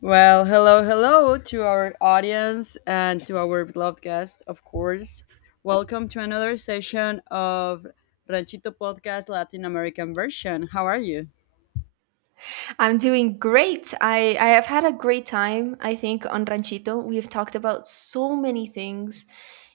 Well, hello, hello to our audience and to our beloved guest, of course. Welcome to another session of Ranchito Podcast Latin American version. How are you? I'm doing great. I have had a great time, I think, on Ranchito. We have talked about so many things.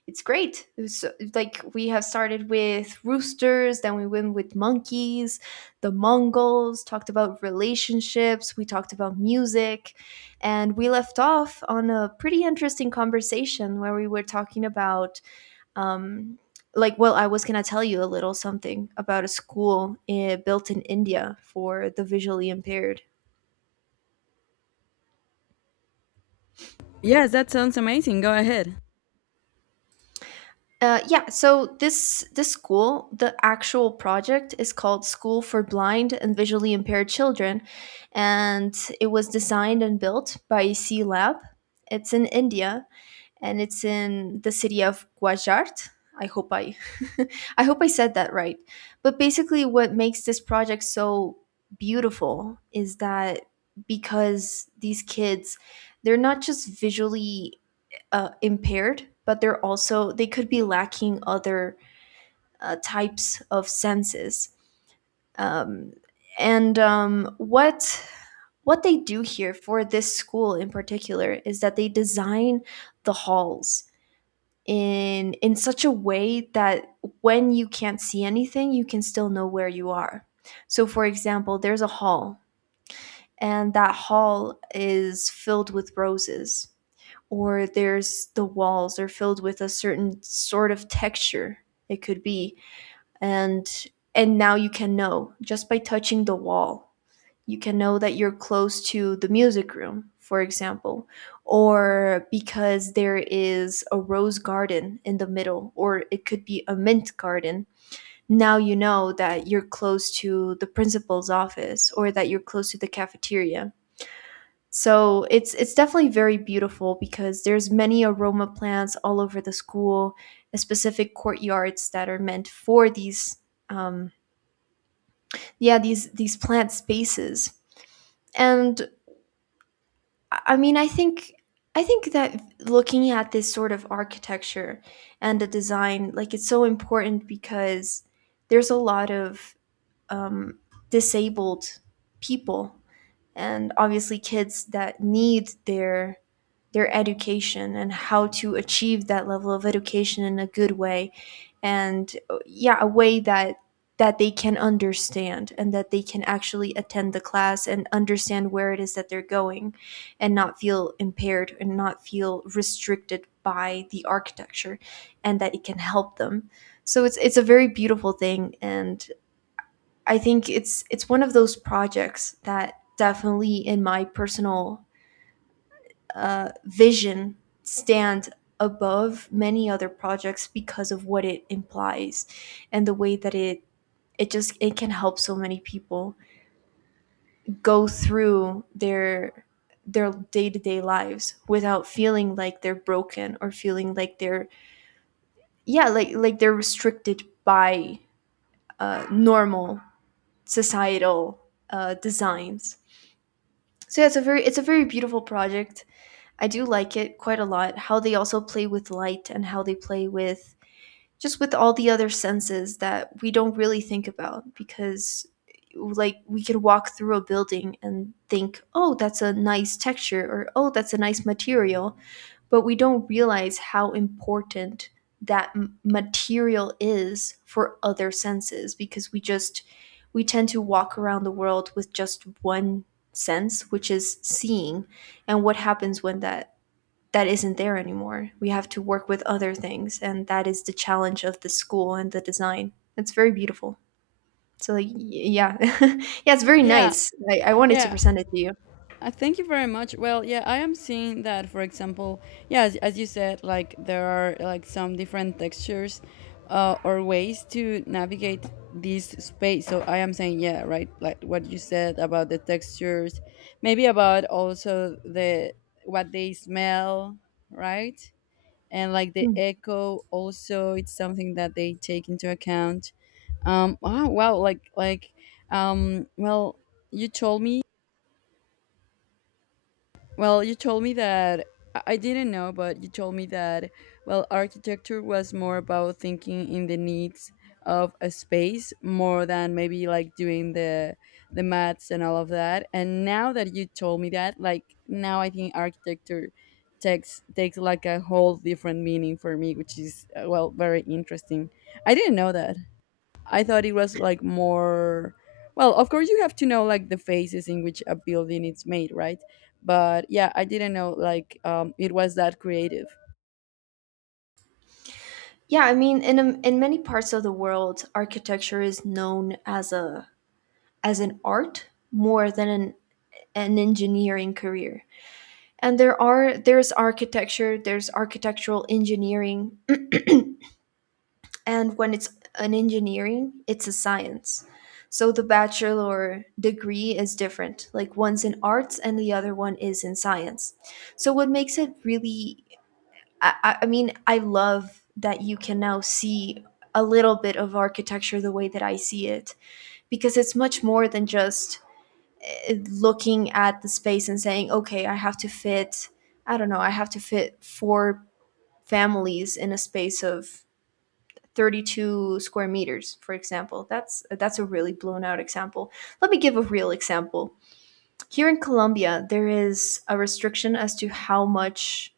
It's great. Like we have started with roosters, then we went with monkeys, the Mongols, talked about relationships, we talked about music, and we left off on a pretty interesting conversation where we were talking about um, I was going to tell you a little something about a school built in India for the visually impaired. Yes, that sounds amazing. Go ahead. So this school, the actual project is called School for Blind and Visually Impaired Children, and it was designed and built by C Lab. It's in India, and it's in the city of Gujarat. I hope I I hope I said that right. But basically, what makes this project so beautiful is that because these kids, they're not just visually impaired, but they're also they could be lacking other types of senses. Um, and what they do here for this school in particular is that they design the halls in such a way that when you can't see anything, you can still know where you are. So, for example, there's a hall, and that hall is filled with roses, or there's, the walls are filled with a certain sort of texture, it could be, and and now you can know just by touching the wall, you can know that you're close to the music room, for example, or because there is a rose garden in the middle, or it could be a mint garden, now you know that you're close to the principal's office or that you're close to the cafeteria. So it's definitely very beautiful because there's many aroma plants all over the school, specific courtyards that are meant for these um yeah, these plant spaces. And I I mean, I think I think that looking at this sort of architecture and the design, like, it's so important because there's a lot of um, disabled people, and obviously kids that need their education, and how to achieve that level of education in a good way, and yeah, a way that they can understand and that they can actually attend the class and understand where it is that they're going, and not feel impaired and not feel restricted by the architecture, and that it can help them. So it's a very beautiful thing, and I think it's one of those projects that definitely in my personal vision stand above many other projects because of what it implies and the way that it just, it can help so many people go through their day-to-day lives without feeling like they're broken or feeling like they're, yeah, like they're restricted by normal societal designs. So yeah, it's a very, it's a very beautiful project. I do like it quite a lot. How they also play with light and how they play with just with all the other senses that we don't really think about, because like we could walk through a building and think, oh, that's a nice texture, or oh, that's a nice material, but we don't realize how important that material is for other senses, because we just, we tend to walk around the world with just one sense, which is seeing. And what happens when that isn't there anymore? We have to work with other things, and that is the challenge of the school and the design. It's very beautiful. So like, y- yeah, yeah, it's very Yeah, nice. I wanted to yeah. present it to you. Thank you very much. Well, yeah, I am seeing that, for example, yeah, as you said, like there are like some different textures, or ways to navigate this space. So I am saying, yeah, right, like what you said about the textures, maybe about also the what they smell, right? And like the Hmm. echo, also, it's something that they take into account. Wow, like well, you told me well, you told me that— I didn't know, but you told me that, well, architecture was more about thinking in the needs of a space more than maybe like doing the maths and all of that. And now that you told me that, like now I think architecture takes like a whole different meaning for me, which is, well, very interesting. I didn't know that. I thought it was like more. Well, of course, you have to know like the phases in which a building is made, right? But yeah, I didn't know, like, it was that creative. Yeah, I mean, in many parts of the world, architecture is known as a, as an art more than an engineering career. And there are, there's architecture, there's architectural engineering, and when it's an engineering, it's a science. So the bachelor degree is different, like one's in arts and the other one is in science. So what makes it really, I mean I love that you can now see a little bit of architecture the way that I see it, because it's much more than just looking at the space and saying, okay, I have to fit, I don't know, I have to fit four families in a space of 32 square meters, for example. That's a really blown out example. Let me give a real example. Here in Colombia, there is a restriction as to how much,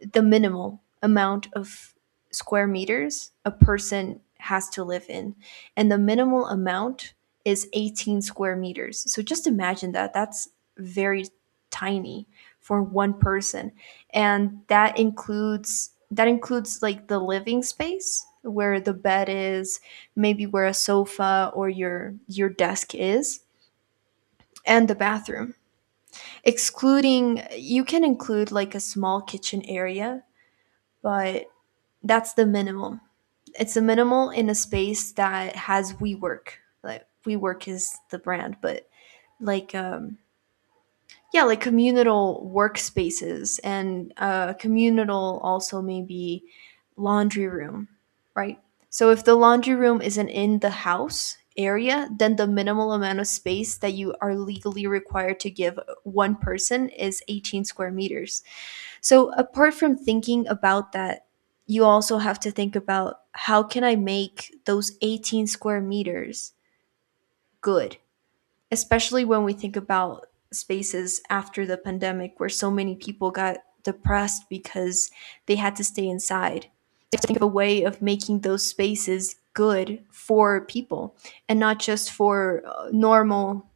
the minimal amount of square meters a person has to live in. And the minimal amount is 18 square meters. So just imagine that. That's very tiny for one person. And that includes, that includes like the living space where the bed is, maybe where a sofa or your desk is, and the bathroom. Excluding, you can include like a small kitchen area, but that's the minimum. It's a minimal in a space that has WeWork. Like WeWork is the brand, but like um yeah, like communal workspaces and communal, also maybe laundry room, right? So if the laundry room isn't in the house area, then the minimal amount of space that you are legally required to give one person is 18 square meters. So apart from thinking about that, you also have to think about, how can I make those 18 square meters good? Especially when we think about spaces after the pandemic where so many people got depressed because they had to stay inside. You have to think of a way of making those spaces good for people, and not just for normal,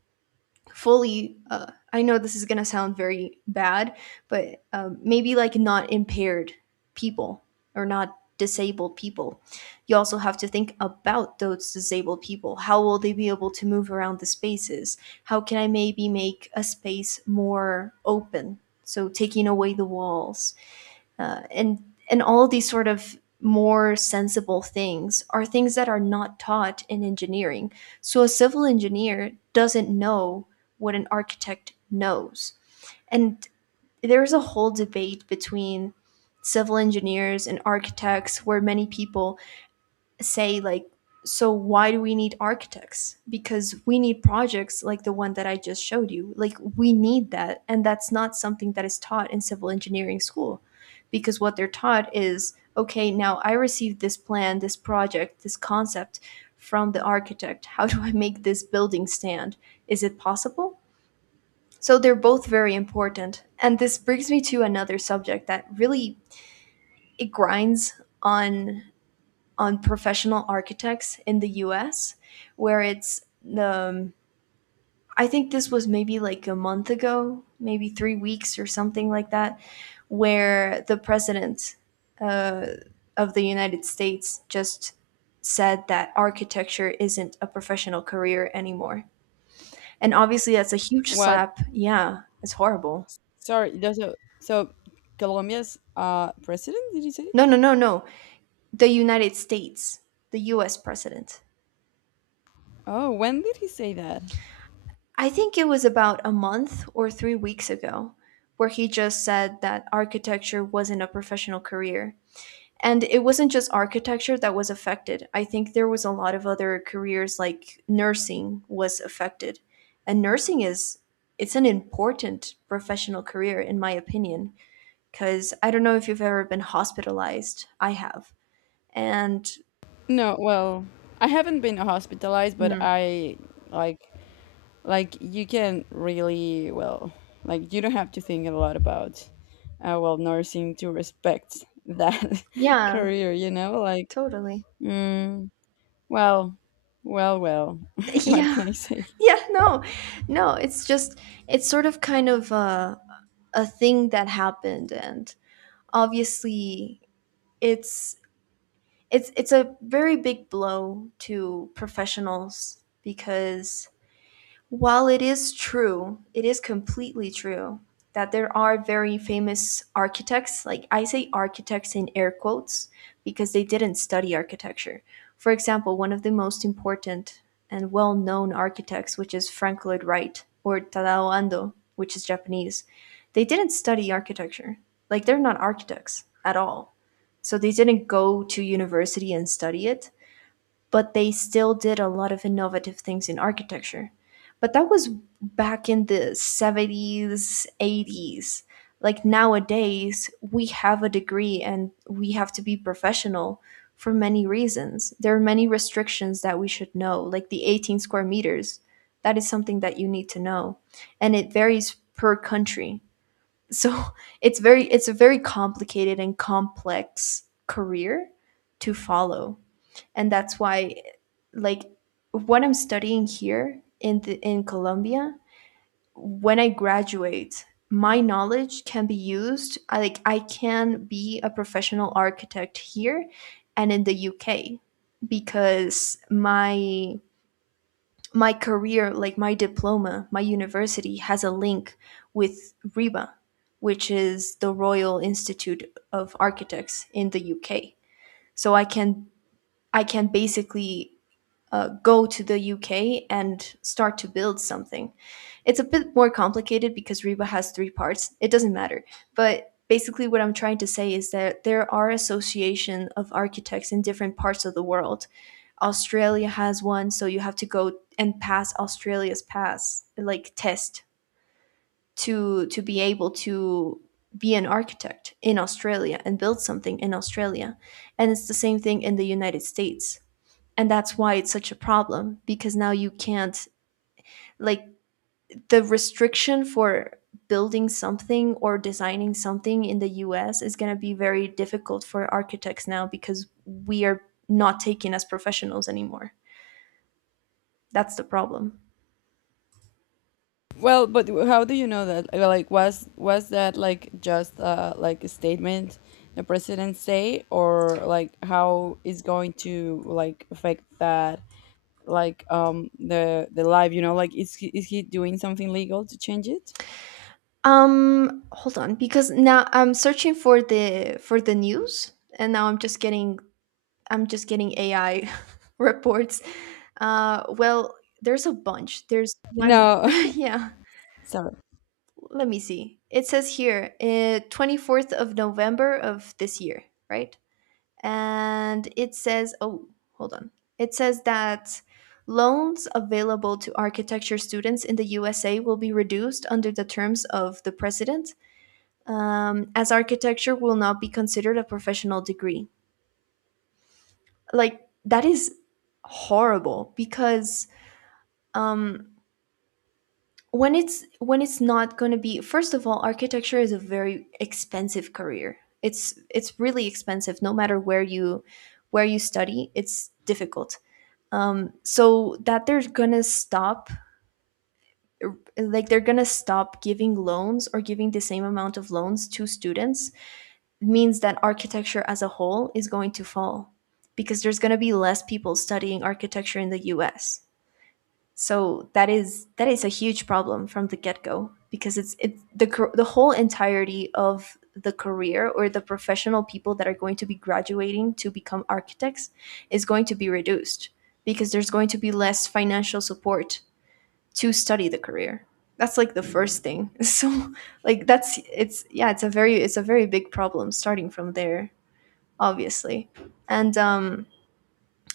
fully, I know this is going to sound very bad, but maybe like not impaired people, or not disabled people. You also have to think about those disabled people, how will they be able to move around the spaces? How can I maybe make a space more open, so taking away the walls, uh, and and all of these sort of more sensible things are things that are not taught in engineering. So a civil engineer doesn't know what an architect knows. And there's a whole debate between civil engineers and architects where many people say, like, so why do we need architects? Because we need projects like the one that I just showed you, like we need that, and that's not something that is taught in civil engineering school, because what they're taught is, okay, now I received this plan, this project, this concept from the architect, how do I make this building stand, is it possible? So they're both very important, and this brings me to another subject that really, it grinds on professional architects in the US, where it's the, I think this was maybe like a month ago, maybe 3 weeks or something like that, where the president uh, of the United States just said that architecture isn't a professional career anymore. And obviously, that's a huge What? slap. Yeah, it's horrible. Sorry. It does So, Colombia's president, did you say? No, no, no, no. The United States, the US president. Oh, when did he say that? I think it was about a month or 3 weeks ago where he just said that architecture wasn't a professional career. And it wasn't just architecture that was affected. I think there was a lot of other careers, like nursing, was affected. And nursing is, it's an important professional career in my opinion, cuz I don't know if you've ever been hospitalized. I have. And No, well, I haven't been hospitalized, but hmm, I— like like you can really— well, like, you don't have to think a lot about, well, nursing, to respect that yeah, career, you know, like, totally. mm, well well what Yeah. can I say. Yeah, no, no, it's just, it's sort of kind of a thing that happened, and obviously, it's it's a very big blow to professionals, because while it is true, it is completely true that there are very famous architects, like I say architects in air quotes because they didn't study architecture. For example, one of the most important and well known architects, which is Frank Lloyd Wright or Tadao Ando, which is Japanese, they didn't study architecture. Like they're not architects at all. So they didn't go to university and study it, but they still did a lot of innovative things in architecture. But that was back in the 70s, 80s. Like nowadays, we have a degree and we have to be professional for many reasons. There are many restrictions that we should know, like the 18 square meters. That is something that you need to know, and it varies per country. So it's very, it's a very complicated and complex career to follow, and that's why, like, what I'm studying here in the, in Colombia, when I graduate, my knowledge can be used, like I can be a professional architect here and in the UK, because my career, like my diploma, my university has a link with RIBA, which is the Royal Institute of Architects in the UK. So I can, I can basically go to the UK and start to build something. It's a bit more complicated because Reba has three parts. It doesn't matter. But basically, what I'm trying to say is that there are association of architects in different parts of the world. Australia has one, so you have to go and pass Australia's pass, like test, to be able to be an architect in Australia and build something in Australia. And it's the same thing in the United States and that's why it's such a problem because now you can't, like, the restriction for building something or designing something in the US is going to be very difficult for architects now because we are not taken as professionals anymore. That's the problem. Well, but how do you know that? Like was that like just like a statement the president say, or like how is going to like affect that, like the life, you know, like, is he doing something legal to change it? Hold on, because now I'm searching for the news and now I'm just getting AI reports. Well, there's a bunch. There's one. No. Yeah, Sorry. let me see. It says here, 24th of November of this year, right? And it says, oh, hold on. It says that loans available to architecture students in the USA will be reduced under the terms of the president, as architecture will not be considered a professional degree. Like, that is horrible because, um, when it's not going to be, first of all, architecture is a very expensive career. It's really expensive no matter where you study. It's difficult. So that they're gonna stop, like, they're gonna stop giving loans or giving the same amount of loans to students means that architecture as a whole is going to fall because there's gonna be less people studying architecture in the us. So that is, that is a huge problem from the get go because it's the whole entirety of the career, or the professional people that are going to be graduating to become architects, is going to be reduced because there's going to be less financial support to study the career. That's like the first thing. So, like, that's, it's, yeah, it's a very, it's a very big problem starting from there, obviously. And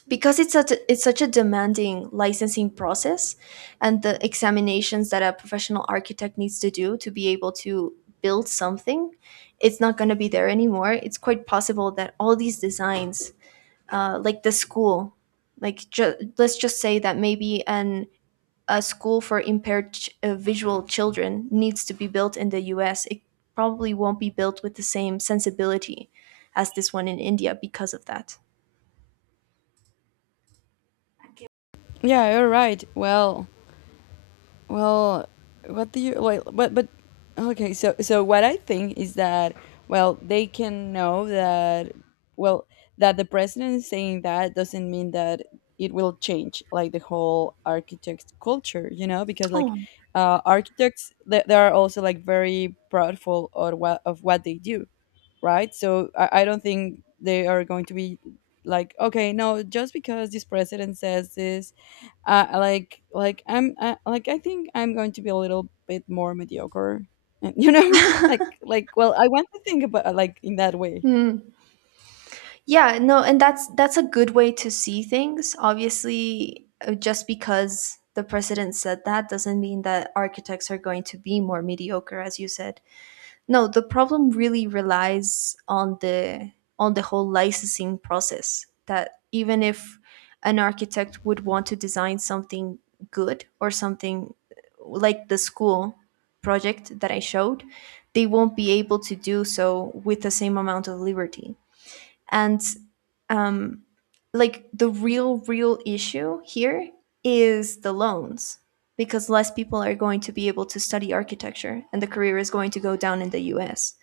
because it's such a demanding licensing process and the examinations that a professional architect needs to do to be able to build something, it's not going to be there anymore. It's quite possible that all these designs, like the school, like let's just say that maybe an a school for impaired visual children needs to be built in the us, it probably won't be built with the same sensibility as this one in india because of that. Yeah, you're right. Well, well, what do you— well, but okay, so what I think is that, well, they can know that, well, that the president is saying that doesn't mean that it will change like the whole architect culture, you know, because, like, Oh. Architects, they are also like very proudful or what of what they do, right? So I don't think they are going to be like, okay, no, just because this president says this, like I'm like, I think I'm going to be a little bit more mediocre and, you know, like, well, I want to think about like in that way. Hmm. Yeah, no, and that's a good way to see things. Obviously, just because the president said that doesn't mean that architects are going to be more mediocre, as you said. No, the problem really relies on the whole licensing process that even if an architect would want to design something good, or something like the school project that I showed, they won't be able to do so with the same amount of liberty. And, um, like, the real issue here is the loans, because less people are going to be able to study architecture and the career is going to go down in the US.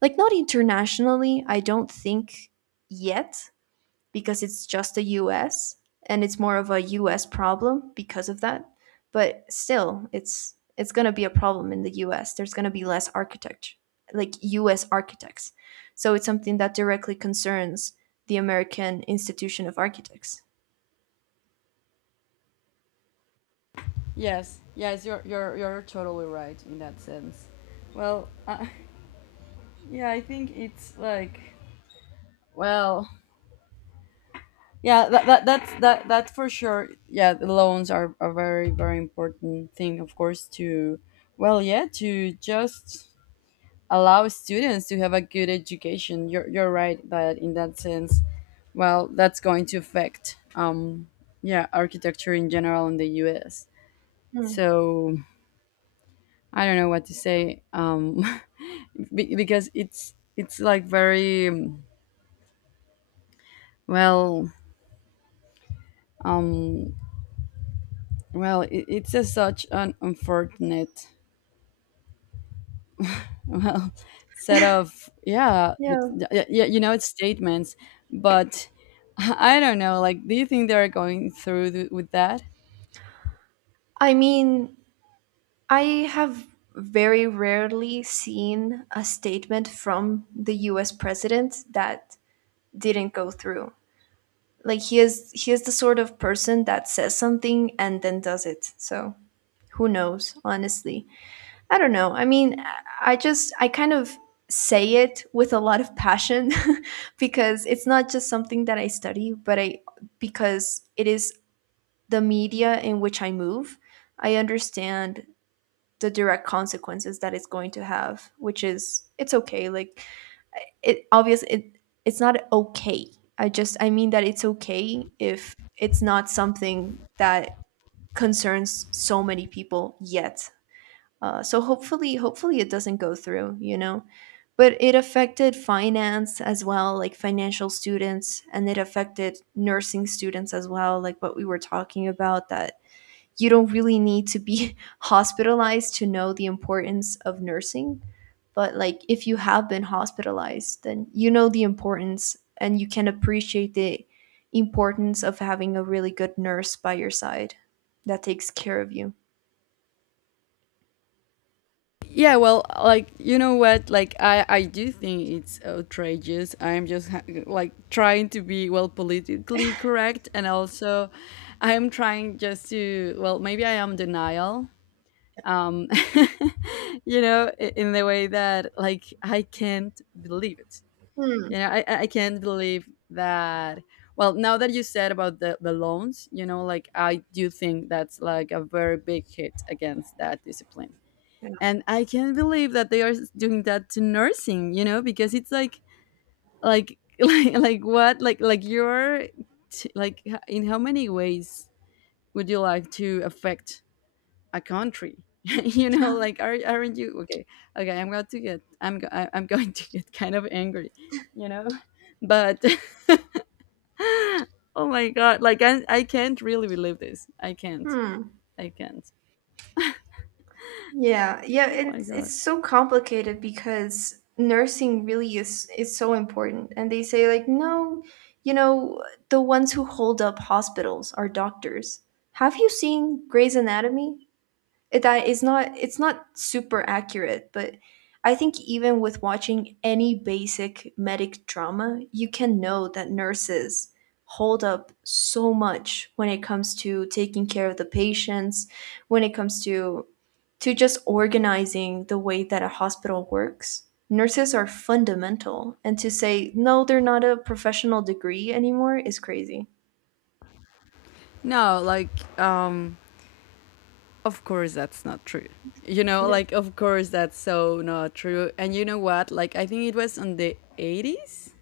Like, not internationally, I don't think, yet, because it's just the US, and it's more of a US problem because of that. But still, it's going to be a problem in the US. There's going to be less architect, like US architects. So it's something that directly concerns the American Institution of Architects. Yes, yes, you're totally right in that sense. Well, yeah, I think it's like, well, yeah, that's for sure. Yeah, the loans are a very, very important thing, of course, to— well, yeah, to just allow students to have a good education. You're, right that in that sense, well, that's going to affect, yeah, architecture in general in the U.S. Hmm. So I don't know what to say, because it's like very, well, um, well, it's a such an unfortunate, well, set of, yeah, like, Yeah. You know, it's statements. But I don't know, like, do you think they're going through with that? I mean, I have very rarely seen a statement from the US president that didn't go through. Like, he is the sort of person that says something and then does it. So who knows, honestly. I don't know. I mean, I kind of say it with a lot of passion because it's not just something that I study, but i, because it is the media in which I move, I understand the direct consequences that it's going to have, which is, it's okay, like, it obvious, it, it's not okay. I just, I mean that it's okay if it's not something that concerns so many people yet. So, hopefully it doesn't go through, you know. But it affected finance as well, like financial students, and it affected nursing students as well, like what we were talking about, that you don't really need to be hospitalized to know the importance of nursing. But like, if you have been hospitalized, then you know the importance, and you can appreciate the importance of having a really good nurse by your side that takes care of you. Yeah, well, like, you know what, like, I do think it's outrageous. I'm just like trying to be, well, politically correct, and also I'm trying just to, well, maybe I am denial, um you know, in the way that, like, I can't believe it. Hmm. You know, I can't believe that. Well, now that you said about the loans, you know, like, I do think that's like a very big hit against that discipline. And I can't believe that they are doing that to nursing, you know, because it's like like what, like you're like in how many ways would you like to affect a country you know, Yeah. like aren't you okay? Okay, I'm going to get— I'm I- I'm going to get kind of angry, you know, but oh my god, like, I can't really believe this. I can't. Hmm. I can't. Yeah, yeah, Oh my it's god. it's so complicated because nursing really is so important. And they say like, no, you know, the ones who hold up hospitals are doctors. Have you seen Grey's Anatomy? That is not, it's not super accurate, but I think even with watching any basic medic drama you can know that nurses hold up so much when it comes to taking care of the patients, when it comes to just organizing the way that a hospital works. Nurses are fundamental, and to say no, they're not a professional degree anymore is crazy. No, like, of course that's not true, you know, Yeah. like, of course that's so not true. And you know what, like, I think it was on the 80s.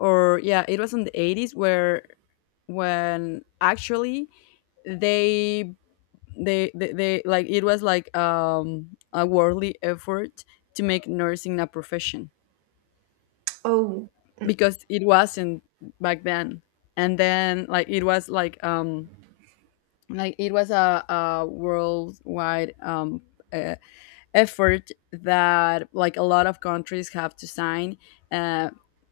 Or, yeah, it was in 80s where— when actually they they like, it was like, a worldly effort to make nursing a profession, Oh. because it wasn't back then. And then, like, it was like, like it was a worldwide, uh, effort that, like, a lot of countries have to sign, uh,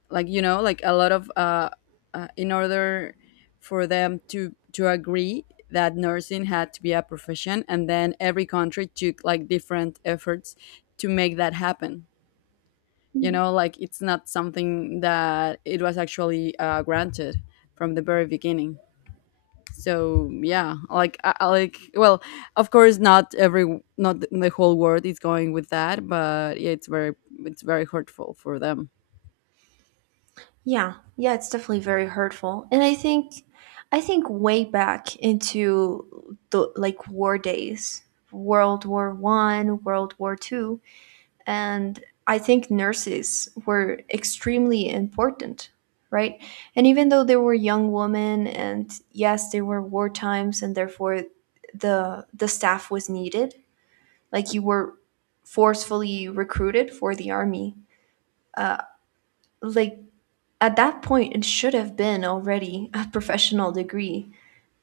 like, you know, like a lot of, in order for them to agree that nursing had to be a profession. And then every country took like different efforts to make that happen. You know, like, it's not something that it was actually, granted from the very beginning. So, yeah, like, I like, well, of course not every— not the whole world is going with that, but, yeah, it's very, hurtful for them. Yeah. Yeah, it's definitely very hurtful. And I think way back into the, like, war days, World War I, World War II, and I think nurses were extremely important, right? And even though they were young women and yes, they were war times and therefore the staff was needed, like you were forcefully recruited for the army. Like, at that point, it should have been already a professional degree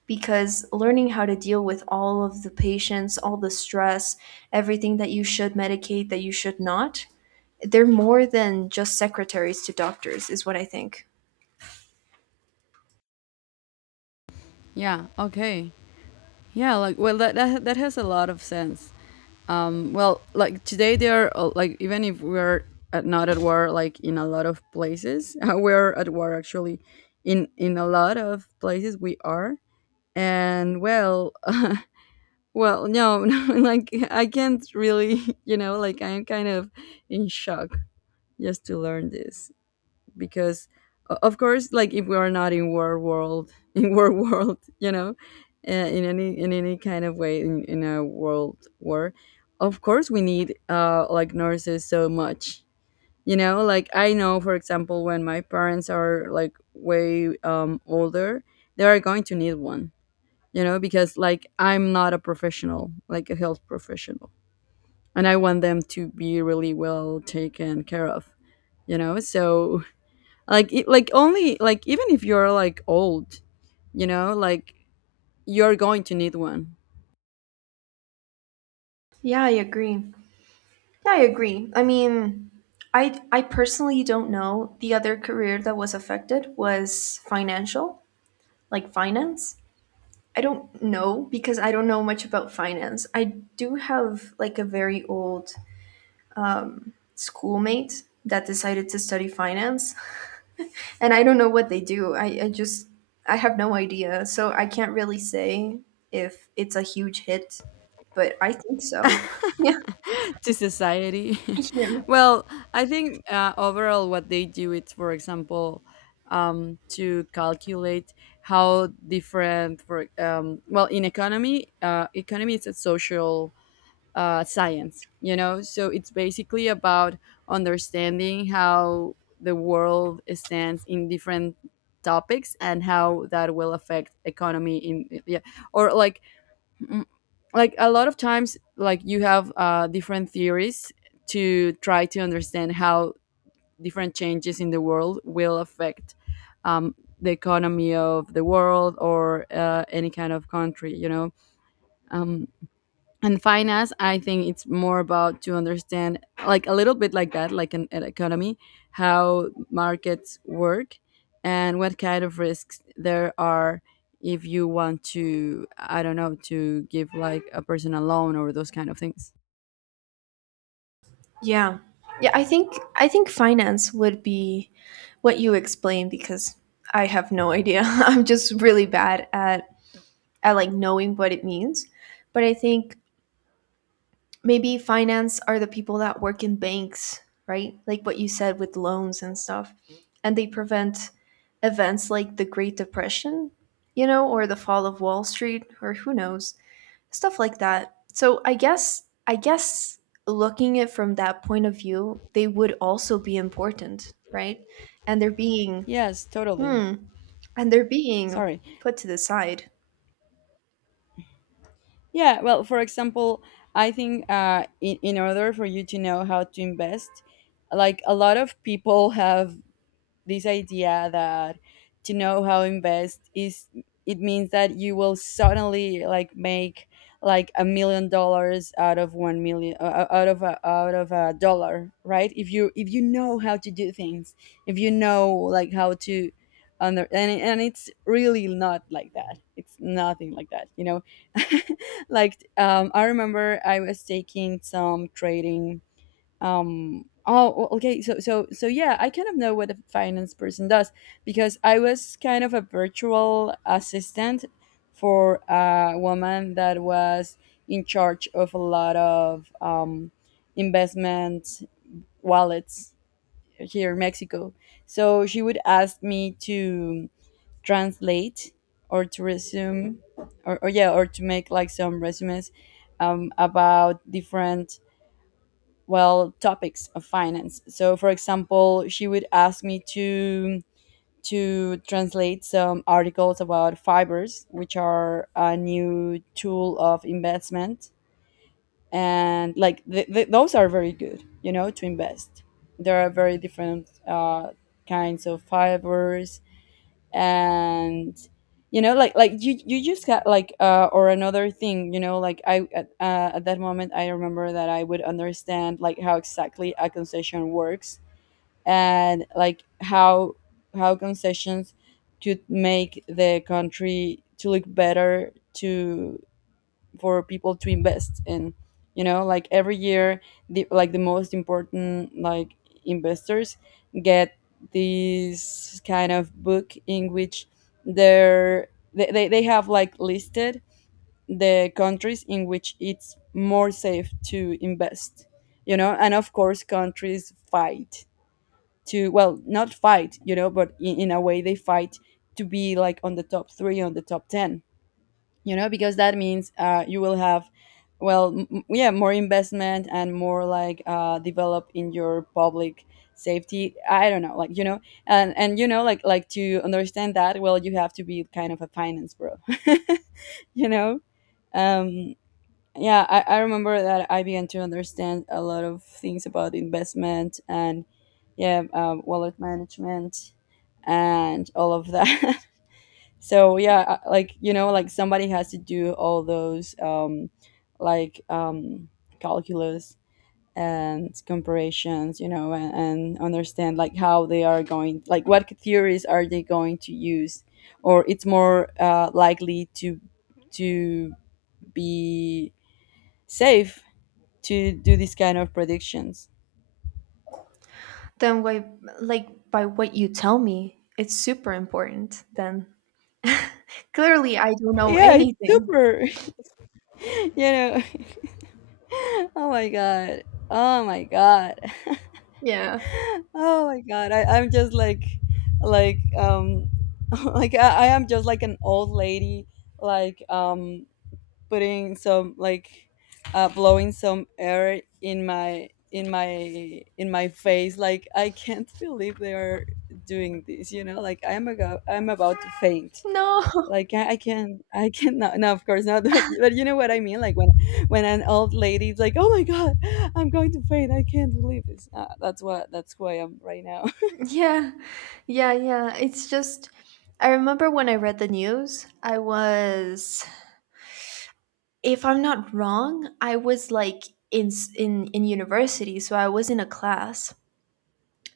because learning how to deal with all of the patients, all the stress, everything that you should medicate, that you should not, they're more than just secretaries to doctors, is what I think. Yeah, okay. Yeah, like, well, that has a lot of sense. Well, like, today they are, like, even if we're not at war, like, in a lot of places we're at war, actually, in a lot of places we are. And, well, well, no, no, like, I can't really, you know, like, I am kind of in shock just to learn this because, of course, like, if we are not in war world, in war world, you know, in any— kind of way, in a world war, of course we need, like, nurses so much, you know, like, I know, for example, when my parents are like way, older, they are going to need one, you know, because, like, I'm not a professional, like, a health professional, and I want them to be really well taken care of, you know. So, like, like, only, like, even if you're like old, you know, like, you're going to need one. Yeah, I agree. Yeah, I agree. I mean, I personally don't know. The other career that was affected was financial, like finance. I don't know because I don't know much about finance. I do have, like, a very old schoolmate that decided to study finance, and I don't know what they do. I just I have no idea, so I can't really say if it's a huge hit, but I think so. yeah to society. yeah, Well, I think, overall, what they do is, for example, to calculate how different for, well, in economy, economy is a social, science, you know? So it's basically about understanding how the world stands in different topics and how that will affect economy in— yeah, or like, mm, like, a lot of times, like, you have, different theories to try to understand how different changes in the world will affect, um, the economy of the world, or, any kind of country, you know. um, and finance, I think it's more about to understand, like, a little bit like that, like an economy, how markets work and what kind of risks there are, if you want to, I don't know, to give like a person a loan, or those kind of things. yeah yeah, i think finance would be what you explain, because I have no idea. I'm just really bad at like knowing what it means. But I think maybe finance are the people that work in banks, right? Like what you said with loans and stuff. And they prevent events like the Great Depression, you know, or the fall of Wall Street, or who knows, stuff like that. So I guess, I guess, looking at from that point of view, they would also be important, right? And they're being, Yes, totally. hmm, and they're being Sorry. put to the side. Yeah, well, for example, I think, in order for you to know how to invest, like, a lot of people have this idea that to know how invest is— it means that you will suddenly like make, like, $1 million out of 1 million, out of out of a dollar, right? If you— if you know how to do things, if you know like how to under— and it's really not like that. It's nothing like that, you know. Like, I remember I was taking some trading. Oh, okay, so, yeah, I kind of know what a finance person does, because I was kind of a virtual assistant for a woman that was in charge of a lot of, investment wallets here in Mexico. So she would ask me to translate, or to resume, or, yeah, or to make like some resumes, about different, well, topics of finance. So, for example, she would ask me to translate some articles about fibers, which are a new tool of investment, and like, those are very good, you know, to invest. There are very different, kinds of fibers. And you know, like you just got like, or another thing. You know, like, I at that moment, I remember that I would understand like how exactly a concession works. And, like, how concessions could make the country to look better to— for people to invest in. You know, like every year, the— like, the most important like investors get this kind of book in which they have like listed the countries in which it's more safe to invest, you know, and of course countries fight to, well, not fight, you know, but in a way they fight to be like on the top three, on the top 10, you know, because that means you will have, well, yeah, more investment and more like develop in your public safety, I don't know, like, you know. And you know, like to understand that, well, you have to be kind of a finance bro. You know. um yeah, I remember that I began to understand a lot of things about investment and, yeah, wallet management and all of that. So yeah, like, you know, like somebody has to do all those like, calculus and comparisons, you know, and understand like how they are going, like what theories are they going to use, or it's more likely to to be safe to do this kind of predictions. Then why, like, by what you tell me, it's super important then. Clearly, I don't know Yeah, it's anything. super. You know. Oh my god, oh my god. Yeah. Oh my god, I'm just like, like I am just like an old lady, like, putting some, like, blowing some air in my face. Like I can't believe they are doing this. You know, like I'm about to faint. No. Like I cannot. No, no, of course not. But you know what I mean. Like when an old lady is like, oh my god, I'm going to faint. I can't believe this. That's what that's who I am right now. Yeah. Yeah, yeah. It's just, I remember when I read the news, I was, if I'm not wrong, I was like in university, so I was in a class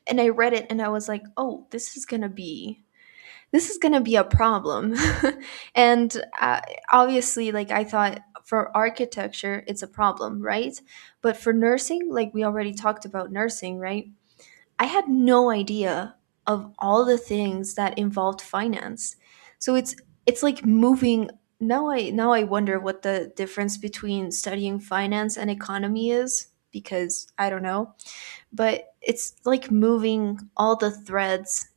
and I read it and I was like, "Oh, this is going to be, this is going to be a problem." And obviously, like, I thought for architecture, it's a problem, right? But for nursing, like, we already talked about nursing, right? I had no idea of all the things that involved finance. So it's like moving, now I wonder what the difference between studying finance and economy is, because I don't know, but it's like moving all the threads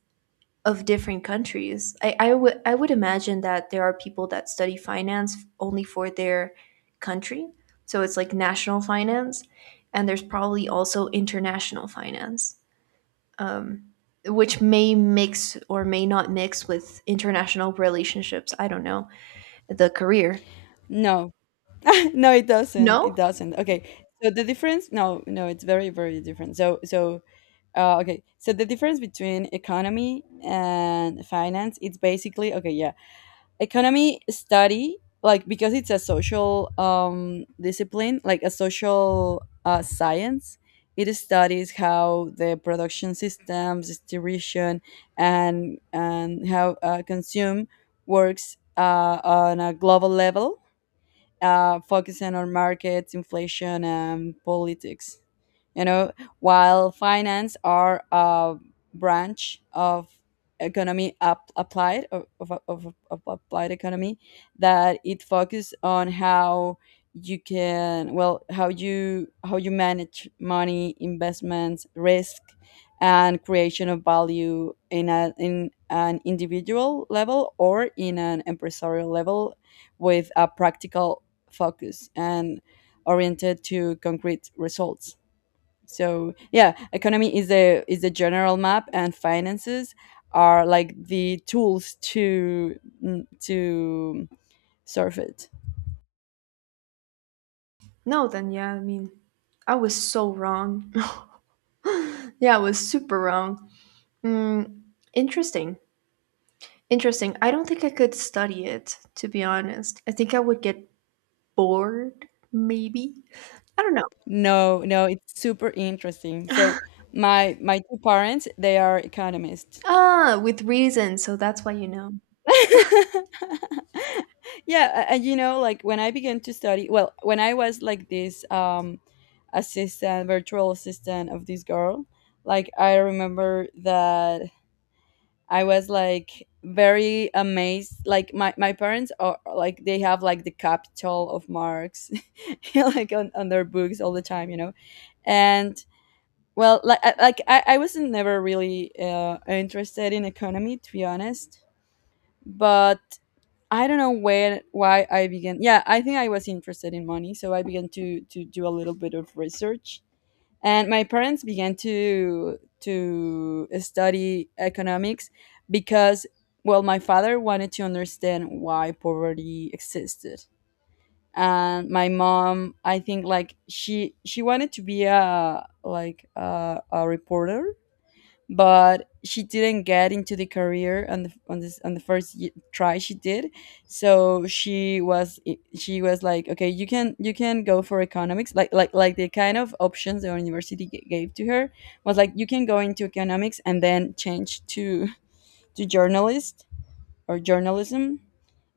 of different countries. I would imagine that there are people that study finance only for their country. So it's like national finance, and there's probably also international finance, um, which may mix or may not mix with international relationships. I don't know. The career. No, no, it doesn't. No? It doesn't. Okay. So the difference, no, no, it's very, very different. Okay. So the difference between economy and finance, it's basically, okay, yeah. Economy study, like, because it's a social, discipline, like a social, science. It studies how the production systems, distribution, and how consume works, on a global level, focusing on markets, inflation, and politics. You know, while finance are a branch of economy up, applied of applied economy, that it focuses on how you can, well, how you manage money, investments, risk, and creation of value in a in an individual level or in an empresarial level with a practical focus and oriented to concrete results. So yeah, economy is the general map, and finances are like the tools to, to surf it. No, then yeah, I mean, I was so wrong. Yeah, I was super wrong. Mm, interesting. Interesting. I don't think I could study it, to be honest. I think I would get bored, maybe. I don't know. No, no, it's super interesting. So my two parents, they are economists. Ah, with reason, so that's why you know. Yeah, and you know, like when I began to study, well, when I was like this assistant virtual assistant of this girl, like I remember that I was like very amazed, like my parents are like they have like the Capital of Marx, like on their books all the time, you know. And, well, like I wasn't never really, interested in economy, to be honest. But I don't know when why I began. Yeah, I think I was interested in money, so I began to do a little bit of research. And my parents began to study economics, because, well, my father wanted to understand why poverty existed. And my mom, I think, like she wanted to be a like a reporter, but she didn't get into the career on the on this on the first try, she did. So she was like, okay, you can go for economics, like, the kind of options the university gave to her was like you can go into economics and then change to, journalist or journalism.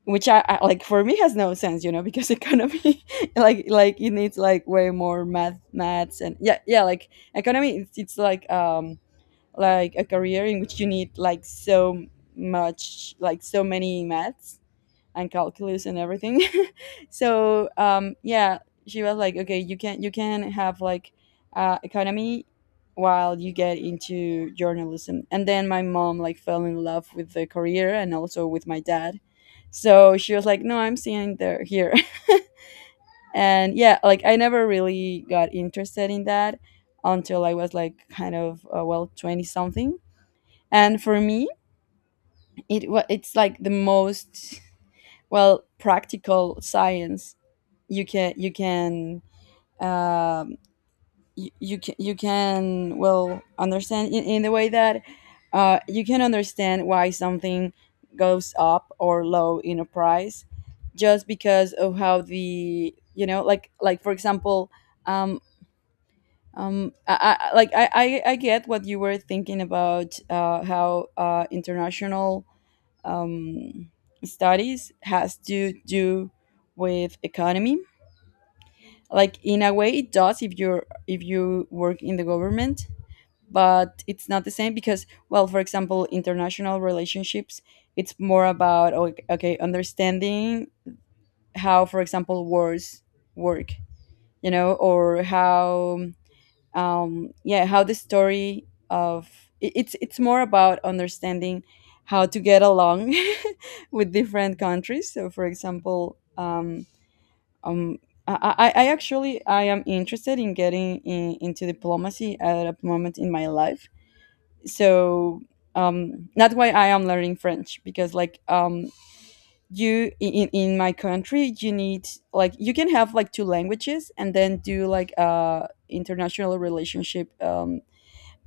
Which I like, for me, has no sense, you know, because economy like it needs like way more maths and, yeah, yeah, like economy, it's like, like a career in which you need like so much, like so many maths and calculus and everything. So, yeah, she was like, okay, you can have, like, economy while you get into journalism. And then my mom, like, fell in love with the career, and also with my dad. So she was like, no, I'm staying there, here. And yeah, like I never really got interested in that until I was like kind of, well, 20 something. And for me, it's like the most, well, practical science you can, um, you can well understand, in the way that, you can understand why something goes up or low in a price, just because of how the, you know, for example, um I get what you were thinking about, how international, um, studies has to do with economy. Like in a way it does, if you're if you work in the government. But it's not the same, because, well, for example, international relationships, it's more about, okay, understanding how, for example, wars work. You know, or how, yeah, how the story of, it's more about understanding how to get along with different countries. So, for example, um, I actually I am interested in getting into diplomacy at a moment in my life. So, that's why I am learning French, because, like, in my country you need, like, you can have like two languages and then do like a international relationship,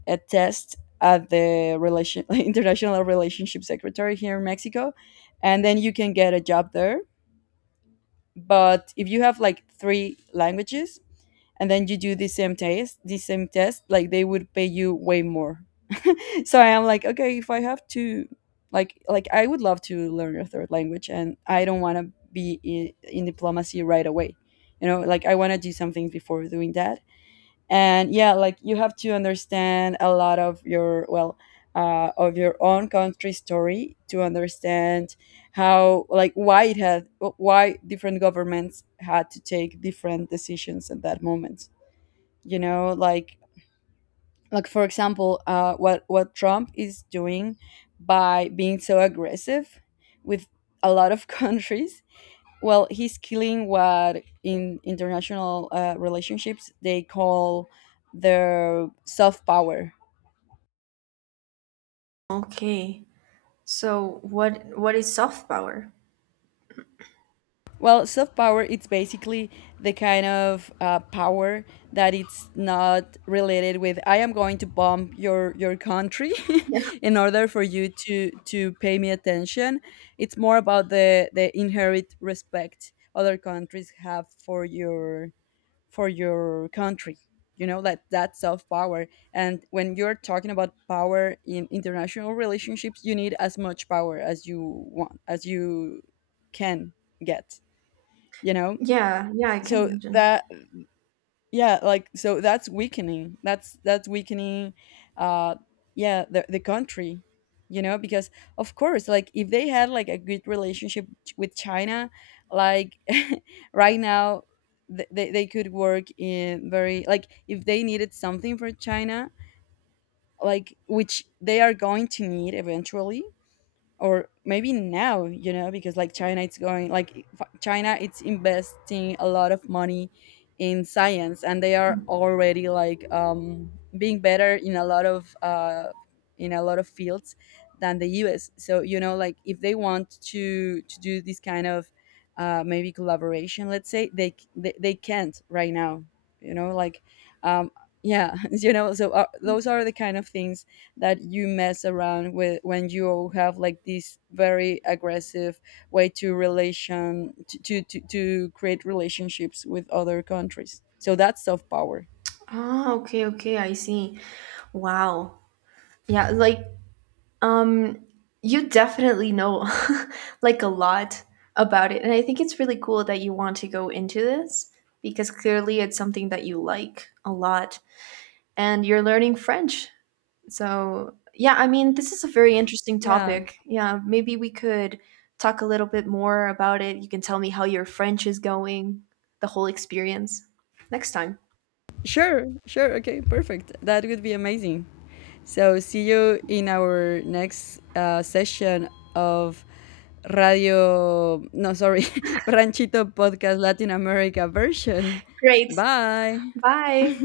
a test at the relation, international relationship secretary, here in Mexico, and then you can get a job there. But if you have like three languages and then you do the same test, like they would pay you way more. So I am like, okay, if I have to, like, I would love to learn a third language, and I don't want to be in diplomacy right away. You know, like I want to do some things before doing that. And yeah, like you have to understand a lot of your, well, of your own country story, to understand how, like, why it had, why different governments had to take different decisions at that moment, you know, like, for example, what Trump is doing, by being so aggressive with a lot of countries. Well, he's killing what in international, relationships, they call the soft power. Okay. So what is soft power? Well, soft power, it's basically the kind of, power, that it's not related with I am going to bomb your country. Yeah. In order for you to pay me attention. It's more about the inherent respect other countries have for your country, you know, that, self power. And when you're talking about power in international relationships, you need as much power as you want as you can get, you know. Yeah, yeah, I can So imagine. that yeah, like, so that's weakening, that's weakening, uh yeah, the country, you know, because of course, like, if they had like a good relationship, with China, like, right now, they could work in very, like, if they needed something for China, like, which they are going to need eventually, or maybe now, you know, because like China, it's going like, China it's investing a lot of money in science. And they are already like, being better in a lot of, fields than the US. So you know, like, if they want to do this kind of, maybe collaboration, let's say, they, c- they can't right now, you know, like, um yeah, you know. So, those are the kind of things that you mess around with when you have like this very aggressive way to, relation to to create relationships with other countries. So that's soft power. Ah, okay, okay, I see. Wow. Yeah, like, um you definitely know like a lot about it. And I think it's really cool that you want to go into this because clearly it's something that you like a lot, and you're learning French. So, yeah, I mean, this is a very interesting Yeah, topic. Yeah, maybe we could talk a little bit more about it. You can tell me how your French is going, the whole experience, next time. sure, sure, okay, perfect, that would be amazing. So see you in our next, session of Radio, no, sorry, Ranchito Podcast Latin America version. Great. Bye. Bye.